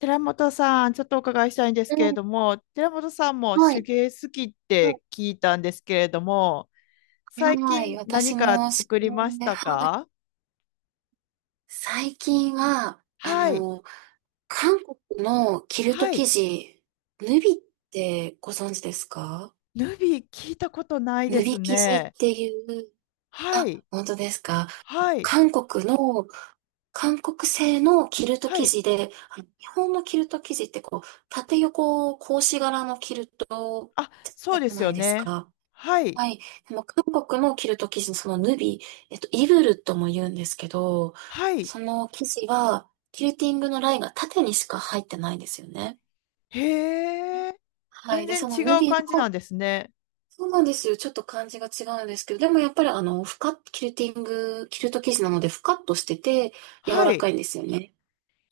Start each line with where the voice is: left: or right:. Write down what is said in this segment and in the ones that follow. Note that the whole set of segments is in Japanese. left: 寺本さん、ちょっとお伺いしたいんです
right: う
left: けれ
right: ん、
left: ども、寺本さんも
right: は
left: 手
right: い。
left: 芸好きっ
right: うん
left: て聞いたんですけれども、
right: はい
left: 最
right: はい
left: 近何
right: 私
left: か
right: も、そ
left: 作りまし
right: れ
left: た
right: はい。
left: か？
right: 最近は、
left: はい、
right: 韓国のキルト
left: は
right: 生
left: い。
right: 地、ヌビってご存知ですか？
left: ヌビ聞いたことないで
right: ヌビ
left: す
right: 生地っ
left: ね。
right: ていう、
left: は
right: あ、
left: い、
right: 本当ですか。
left: はい、
right: 韓国の、韓国製のキルト
left: は
right: 生
left: い。
right: 地で、日本のキルト生地ってこう、縦横格子柄のキルト
left: あ、そ
right: じ
left: うで
right: ゃ
left: す
right: な
left: よ
right: いです
left: ね。
right: か。
left: はい、
right: はい。でも韓国のキルト生地のそのヌビ、イブルとも言うんですけど、
left: はい。
right: その生地は、キルティングのラインが縦にしか入ってないんですよね。
left: へえ。
right: はい。
left: 全
right: で、
left: 然
right: その
left: 違
right: ヌ
left: う
right: ビの、
left: 感じなんですね。
right: そうなんですよ。ちょっと感じが違うんですけど、でもやっぱりふかっ、キルティング、キルト生地なので、ふかっとしてて、柔
left: は
right: らか
left: い。
right: いんですよね。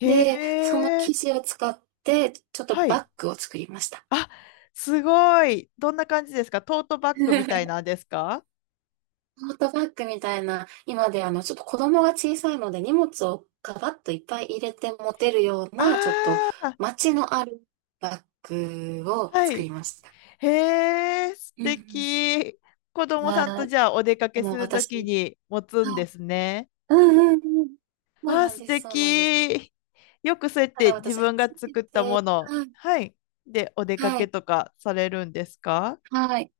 left: へ
right: で、その
left: え。
right: 生地を使って、ちょっと
left: は
right: バ
left: い。
right: ッグを作りました。
left: あ、すごい。どんな感じですか？トートバッグみたい なんですか？
right: トートバッグみたいな、今でちょっと子供が小さいので荷物をガバッといっぱい入れて持てるような、ちょっと
left: ああー、
right: 街のあるバッグを
left: は
right: 作
left: い。
right: りました。
left: へえ、素
right: うん
left: 敵。子
right: うん。
left: 供さん
right: は
left: と
right: い。
left: じゃあお出か
right: で
left: けす
right: も
left: るとき
right: 私
left: に持つん
right: は
left: で
right: い。
left: すね。
right: うんうんうん。そう
left: あー、
right: なん
left: 素
right: ですそうなんです。
left: 敵。よくそうやっ
right: た
left: て
right: だ
left: 自
right: 私初
left: 分が
right: め
left: 作った
right: て
left: もの、
right: はい、
left: はい。で、お出か
right: は
left: け
right: い、
left: とかされるんですか？
right: はい。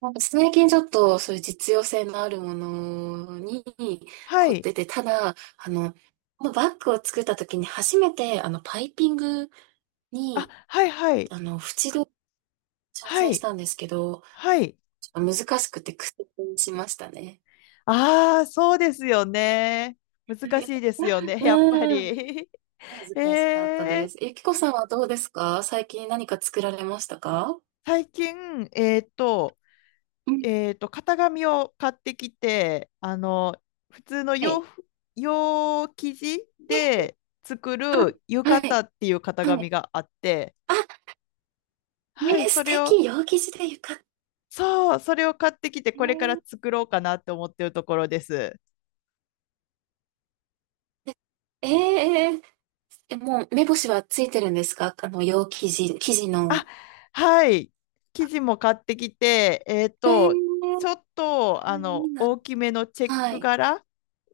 right: なんか最近ちょっとそういう実用性のあるものに
left: は
right: 凝っ
left: い。
right: てて、ただ、このバッグを作った時に初めてパイピング
left: あ、
right: に、
left: はいはい。
right: 縁取り挑
left: は
right: 戦し
left: い。
right: たんですけど、
left: はい。
right: ちょっと難しくて苦戦しましたね。
left: ああ、そうですよね。難し いですよね、
right: う
left: やっぱ
right: ーん、
left: り。
right: 恥
left: え
right: ずかしかったで
left: ー、
right: す。ゆきこさんはどうですか？最近何か作られましたか？
left: 最近、
right: うん、
left: 型紙を買ってきて、普通の
right: は
left: 洋
right: い。
left: 服、洋生地
right: え、
left: で作る浴
right: はい、
left: 衣っていう型
right: は
left: 紙
right: い。
left: があって、
right: あ、ね
left: はい、
right: 素
left: それを、
right: 敵、陽生地で浴衣
left: そう、それを買ってきて、これから
right: ね。
left: 作ろうかなって思ってるところです。
right: ええええ、もう目星はついてるんですか？洋生地、生地
left: あ、
right: の。
left: はい、生地も買ってきて、
right: ええ
left: ち
right: ー、
left: ょっ
right: あ、
left: と、
right: いいな。
left: 大きめのチェッ
right: は
left: ク
right: い。
left: 柄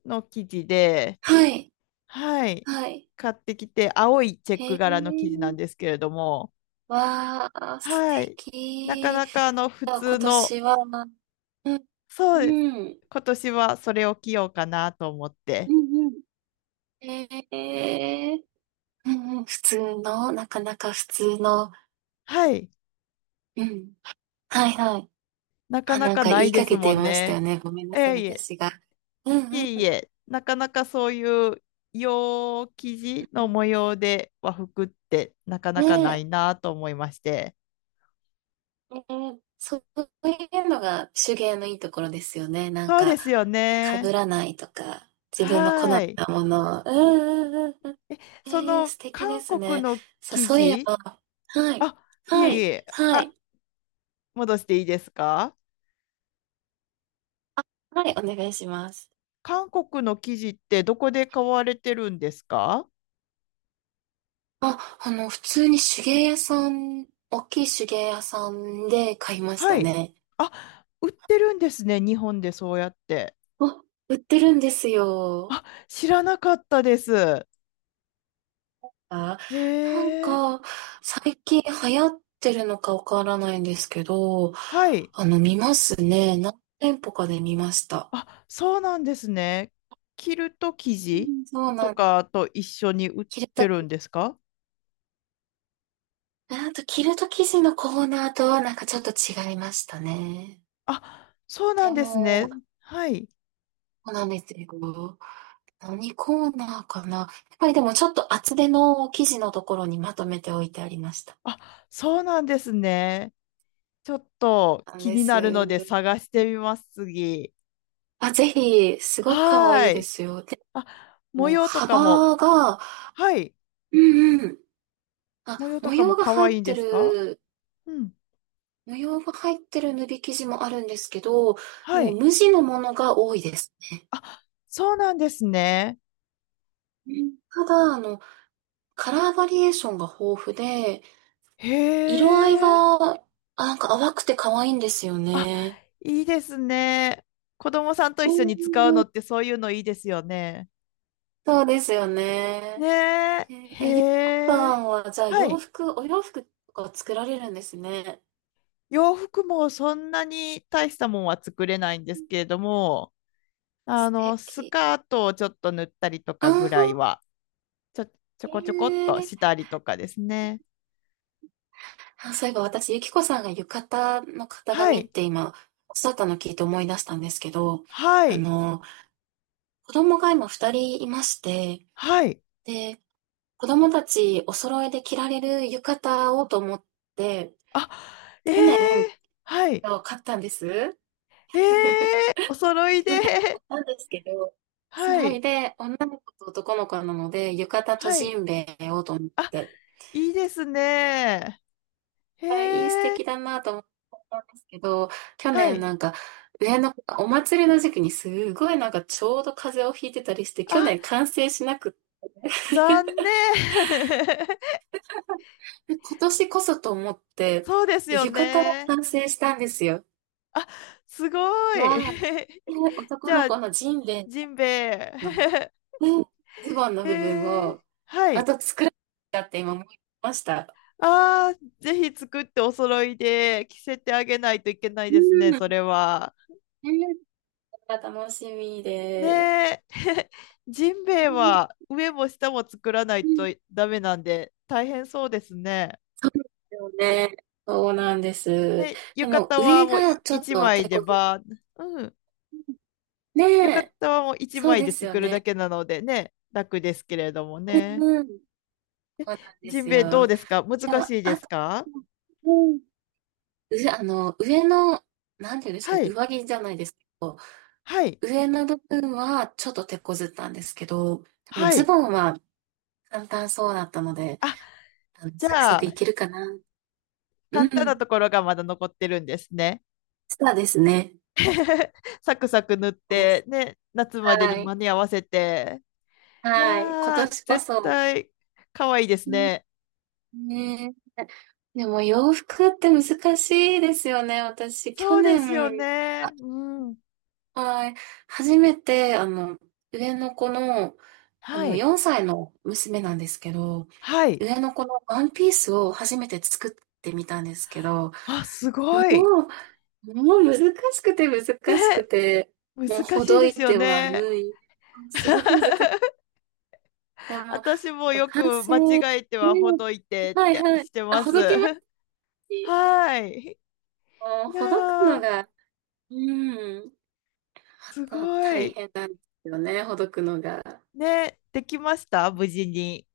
left: の生地で、
right: はい。
left: はい。
right: はい。
left: 買ってきて、青いチェッ
right: へ
left: ク
right: え。
left: 柄の生地なんですけれども、
right: わあ、素
left: はい。なか
right: 敵。
left: なか普
right: あ、
left: 通
right: 今
left: の、
right: 年は、うん、
left: そうです。
right: うん、
left: 今年はそれを着ようかなと思っ
right: う
left: て。
right: ん、うん。ええうんうん、普通の、なかなか普通の、
left: はい。
right: うん。はいはい。
left: なか
right: あ、
left: な
right: なん
left: か
right: か
left: な
right: 言
left: い
right: い
left: で
right: か
left: す
right: け
left: も
right: て
left: ん
right: ましたよ
left: ね。
right: ね。ごめんな
left: え
right: さい、
left: えいえ、
right: 私が。う
left: い
right: んう
left: えい
right: ん
left: え、なかなかそういう洋生地
right: う
left: の
right: ん。
left: 模様で和服ってなかなかな
right: ね
left: いなと思いまして。
right: え、ええそういうのが手芸のいいところですよね。なん
left: そう
right: か、
left: ですよ
right: 被
left: ね。
right: らないとか、自分の好み
left: は
right: な
left: い。
right: ものを。うんうんうん。
left: そ
right: ええ、
left: の
right: 素敵で
left: 韓
right: す
left: 国
right: ね。
left: の
right: さ、
left: 生
right: そういえ
left: 地、
right: ばはい。
left: あ、い
right: は
left: えい
right: い。
left: え、
right: は
left: あ、
right: い。
left: 戻していいですか？
right: はい、お願いします。
left: 韓国の生地ってどこで買われてるんですか？
right: あ、普通に手芸屋さん大きい手芸屋さんで買いまし
left: は
right: た
left: い。
right: ね。
left: あ、売ってるんですね、日本でそうやって。
right: あ、売ってるんですよ。
left: あ、知らなかったです。
right: あ、
left: へ
right: なん
left: え、
right: か、最近流行ってるのかわからないんですけど、
left: はい。
right: 見ますね。何店舗かで見ました。
left: あ、そうなんですね。キルト生
right: う
left: 地
right: ん、そう
left: と
right: なの。
left: かと一緒に売っ
right: キル
left: て
right: ト
left: るんですか？
right: あとキルト生地のコーナーとはなんかちょっと違いましたね。
left: あ、そうな
right: で
left: んです
right: も、
left: ね。はい。
right: そうなんですよ。何コーナーかな。やっぱりでもちょっと厚手の生地のところにまとめておいてありました。
left: あ、そうなんですね。ちょっと
right: なん
left: 気
right: で
left: に
right: す。
left: なるので探してみます、次。
right: あ、ぜひ、すごく可愛い
left: はー
right: で
left: い。
right: すよ。で
left: あ、模
right: も、
left: 様とかも、
right: 幅が、
left: はい。
right: うんうん。あ、
left: 模様とかも可愛いんですか？うん。
right: 模様が入ってる縫い生地もあるんですけど、
left: は
right: もう
left: い。
right: 無地のものが多いですね。
left: あ、そうなんですね。
right: うんただ、カラーバリエーションが豊富で、
left: へ
right: 色合いが、
left: え。
right: あ、なんか淡くて可愛いんですよ
left: あ、
right: ね。
left: いいですね。子供さんと
right: う
left: 一緒に使う
right: ー
left: の
right: ん、
left: ってそういうのいいですよね。
right: そうですよ
left: ね
right: ね。
left: え。へ
right: えゆきさ
left: え。
right: んは、じゃあ
left: はい。
right: お洋服とか作られるんですね。
left: 洋服もそんなに大したもんは作れないんですけれども、
right: 素
left: ス
right: 敵。
left: カートをちょっと塗ったりと
right: あ
left: か
right: あ、
left: ぐらいは、ちょ、ちょこちょこっと
right: ええ
left: したりとかですね。
right: あ、そういえば私、ゆきこさんが浴衣の型
left: は
right: 紙っ
left: い、
right: て今、おっしゃったの聞いて思い出したんですけど、
left: は
right: あ
left: い、
right: の、子供が今二人いまして、
left: はい。
right: で、子供たちお揃いで着られる浴衣をと思って、
left: あ、え
right: 去年
left: えはい、
right: そう、買ったんです。
left: え えお揃いで、
right: 去年買ったんですけど、そ
left: は
right: れ
left: い、
right: で女の子と男の子なので、浴衣と
left: は
right: ジ
left: い。
right: ンベエをと思っ
left: あ、
right: て、
left: いいですね。へ
right: あ、いい素
left: え、
right: 敵だなと思っったんですけど、去
left: は
right: 年
left: い。
right: なんか上の子がお祭りの時期にすごいなんかちょうど風邪をひいてたりして、去
left: あ、
right: 年完成しなくって
left: 残 念。
right: で今年こそと思って、
left: そうです
right: で
left: よ
right: 浴衣が
left: ね。
right: 完成したんですよ。
left: あ、すごい。
right: わあ、で、
left: じ
right: 男の
left: ゃあ、
right: 子のジンベエ
left: ジンベ
right: あの、
left: エ。
right: うん、ズボンの
left: え
right: 部分
left: ー、
right: を、
left: は
right: あ
left: い。
right: と作らなきゃって今思いました。
left: ああ、ぜひ作ってお揃いで着せてあげないといけない
right: う
left: です
right: ん、
left: ね、
right: ね
left: それは。
right: え。楽しみ
left: ね
right: で。
left: え、ジンベエ
right: うん
left: は上も下も作らな
right: う
left: いと
right: ん。
left: ダメなんで大変そうですね。
right: よね。そうなんです。
left: で、
right: で
left: 浴
right: も
left: 衣は
right: 上
left: もう
right: が
left: い
right: ちょっ
left: 一
right: と
left: 枚
right: 手
left: で
right: こず
left: ば、うん、
right: ね
left: 浴衣
right: え、
left: はもう一
right: そう
left: 枚
right: で
left: で
right: すよ
left: 作るだ
right: ね。
left: けなのでね、楽ですけれども
right: うん
left: ね。
right: うん。そうなんで
left: ジン
right: す
left: ベエどう
right: よ。
left: ですか？難しいで
right: あ
left: す
right: と、
left: か？
right: うん。うあの、上の、なんていうんですか
left: は
right: ね、
left: い、
right: 上着じゃないですけど、
left: はい、
right: 上の部分はちょっと手こずったんですけど、でも
left: は
right: ズ
left: い。
right: ボンは簡単そうだったので、
left: あ、
right: うん、
left: じ
right: サク
left: ゃ
right: サクい
left: あ、
right: けるかな。う
left: 簡単な
right: ん、
left: ところがまだ残ってるんですね。
right: そうですね。
left: サクサク塗っ
right: この
left: て、ね、夏まで
right: は
left: に
right: い、
left: 間に合わせて。い
right: はい、今
left: やー、
right: 年こ
left: 絶
right: そ。
left: 対可愛いです
right: うん、
left: ね。
right: ねえ。でも洋服って難しいですよね。私、去
left: そうですよ
right: 年、
left: ね。うん。
right: はい、初めて、上の子の、
left: はい。
right: 4歳の娘なんですけど、
left: はい。
right: 上の子のワンピースを初めて作ってみたんですけど、
left: あ、すごい。
right: もうもう難しくて難しく
left: ね、
right: て、もう
left: 難
right: ほ
left: しい
right: ど
left: で
right: い
left: すよ
right: ては
left: ね。
right: 縫い、すごく難しく て、も
left: 私も
right: う、
left: よ
right: 完
left: く
right: 成、
left: 間
right: ね、
left: 違えてはほどいてっ
right: はい
left: て
right: はい。
left: して
right: あ、
left: ま
right: ほ
left: す。
right: どきます し
left: はい。
right: も
left: い
right: うほどく
left: や
right: の
left: ー、
right: が、うん、
left: すご
right: また大
left: い。
right: 変なんですよね、ほどくのが。
left: ね、できました無事に。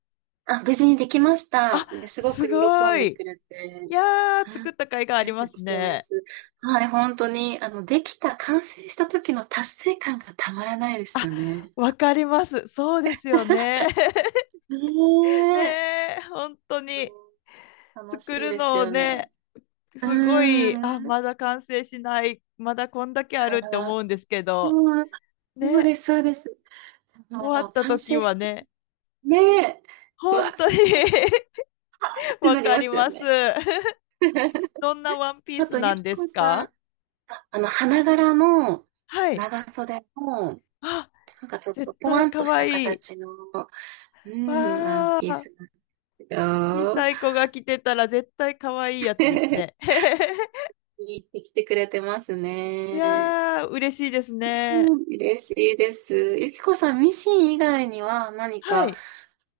right: あ、無事にできました。
left: あ、
right: で、すごく
left: す
right: 喜
left: ご
right: んでく
left: い。
right: れて、う
left: いやー、
right: ん
left: 作った甲斐があ
right: よ
left: りま
right: く
left: す
right: 来てま
left: ね。
right: す。はい、本当に、できた、完成した時の達成感がたまらないですよね。
left: わかります。そうですよね。ね
right: ねえ。
left: え、本当に。
right: 楽し
left: 作
right: い
left: る
right: です
left: のを
right: よね。
left: ね、
right: う
left: すごい、あ、
right: ーん。
left: まだ完成しない、まだこんだけあるって
right: あー
left: 思うんですけど、
right: うん、そう
left: ね、
right: です、そうです。
left: 終わ
right: もう
left: った
right: 完
left: 時
right: 成し
left: は
right: て、
left: ね、
right: ねえ、うわ
left: 本当に
right: ーって
left: わ
right: なり
left: か
right: ま
left: り
right: すよ
left: ます。
right: ね。
left: どんなワンピー
right: あ
left: ス
right: と、ゆ
left: なん
right: き
left: で
right: こ
left: す
right: さん、
left: か？
right: 花柄の
left: はい。
right: 長袖の、
left: あ、
right: なんかちょっ
left: 絶
right: とポワ
left: 対
right: ン
left: 可
right: とした
left: 愛いい。
right: 形の、うん、ワン
left: わ
right: ピー
left: あ、
right: スなんです
left: 小さ
right: よ。
left: い子が着てたら絶対可愛いいやつですね。
right: いいってきてくれてます
left: い
right: ね。
left: やー、嬉しいですね。
right: うん、嬉しいです。ゆきこさん、ミシン以外には何
left: は
right: か
left: い。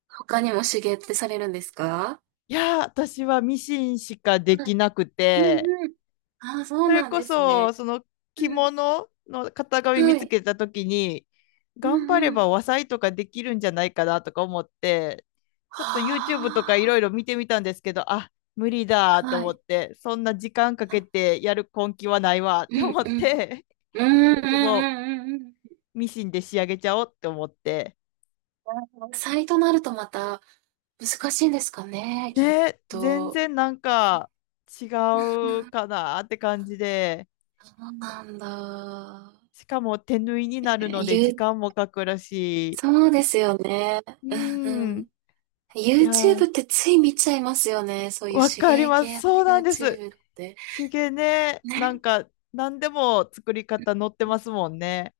right: 他にも手芸ってされるんですか？
left: いやー、私はミシンしかで
right: はい。
left: きなく
right: う
left: て、
right: んうん。ああ、そう
left: それ
right: なん
left: こ
right: です
left: そ、
right: ね。
left: その
right: は
left: 着物の型
right: い。
left: 紙
right: は
left: 見つ
right: い。
left: けたときに、
right: うん
left: 頑張れ
right: う
left: ば
right: ん。
left: 和裁とかできるんじゃないかなとか思って、ちょっと YouTube とかい
right: あ
left: ろいろ見てみたんですけど、あ、無理だ
right: あ、
left: と
right: は
left: 思
right: い。
left: って、そんな時間かけ
right: あ、
left: てやる根気はないわっ
right: う
left: て
right: ん
left: 思
right: う
left: っ
right: ん。
left: て、
right: う
left: 結
right: んうん
left: 局も
right: うんうん
left: うミシンで仕上げちゃおうって思って、
right: うん。サイトなるとまた難しいんですかね、きっ
left: ね、全
right: と。
left: 然なんか違
right: うんう
left: う
right: ん
left: かなって感じで、
right: そうなんだ。
left: しかも手縫いにな
right: え
left: るので時
right: ー、う
left: 間もかかるし、
right: そうですよね。
left: う
right: うん
left: ん、
right: う
left: い
right: ん。
left: や
right: YouTube っ
left: ー、
right: てつい見ちゃいますよね。そういう
left: わ
right: 手
left: かり
right: 芸
left: ま
right: 系
left: す。
right: の
left: そうなんです。
right: YouTube って。
left: 手芸ね、なん
right: ね。
left: か何でも作り方載ってますもんね。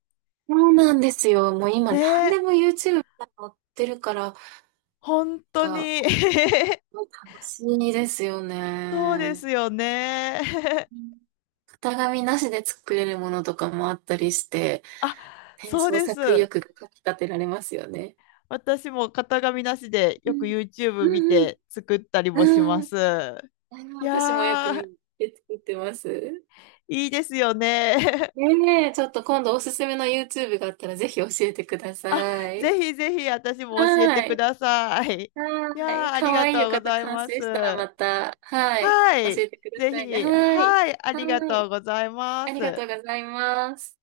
right: そうなんですよ。もう今何
left: ね、
right: でも YouTube に載ってるから、なん
left: 本当
right: か
left: に
right: 楽しいですよ
left: そうです
right: ね。
left: よね。
right: 型紙なしで作れるものとかもあったりして、
left: あ、
right: ね、
left: そう
right: 創
left: で
right: 作意
left: す。
right: 欲がかき立てられますよね。
left: 私も型紙なしで
right: う
left: よく
right: ん。
left: YouTube 見
right: うん
left: て作ったり
right: う
left: もし
right: ん。
left: ま
right: うん。
left: す。い
right: 私もよく
left: やー、
right: 見て作ってます。
left: いいですよね。
right: ねえ、ちょっと今度おすすめの YouTube があったらぜひ教えてくだ さ
left: あ、
right: い。
left: ぜひぜひ私も教え
right: は
left: てく
right: い。
left: ださい。いや
right: はい。
left: ー、あ
right: か
left: り
right: わ
left: が
right: いい
left: とう
right: 浴
left: ご
right: 衣
left: ざい
right: 完
left: ま
right: 成
left: す。
right: したらまた、はい。
left: は
right: 教
left: い、
right: えてくだ
left: ぜ
right: さいね。
left: ひ、
right: はい。
left: はい、ありが
right: は
left: とう
right: い。
left: ございま
right: ありが
left: す。
right: とうございます。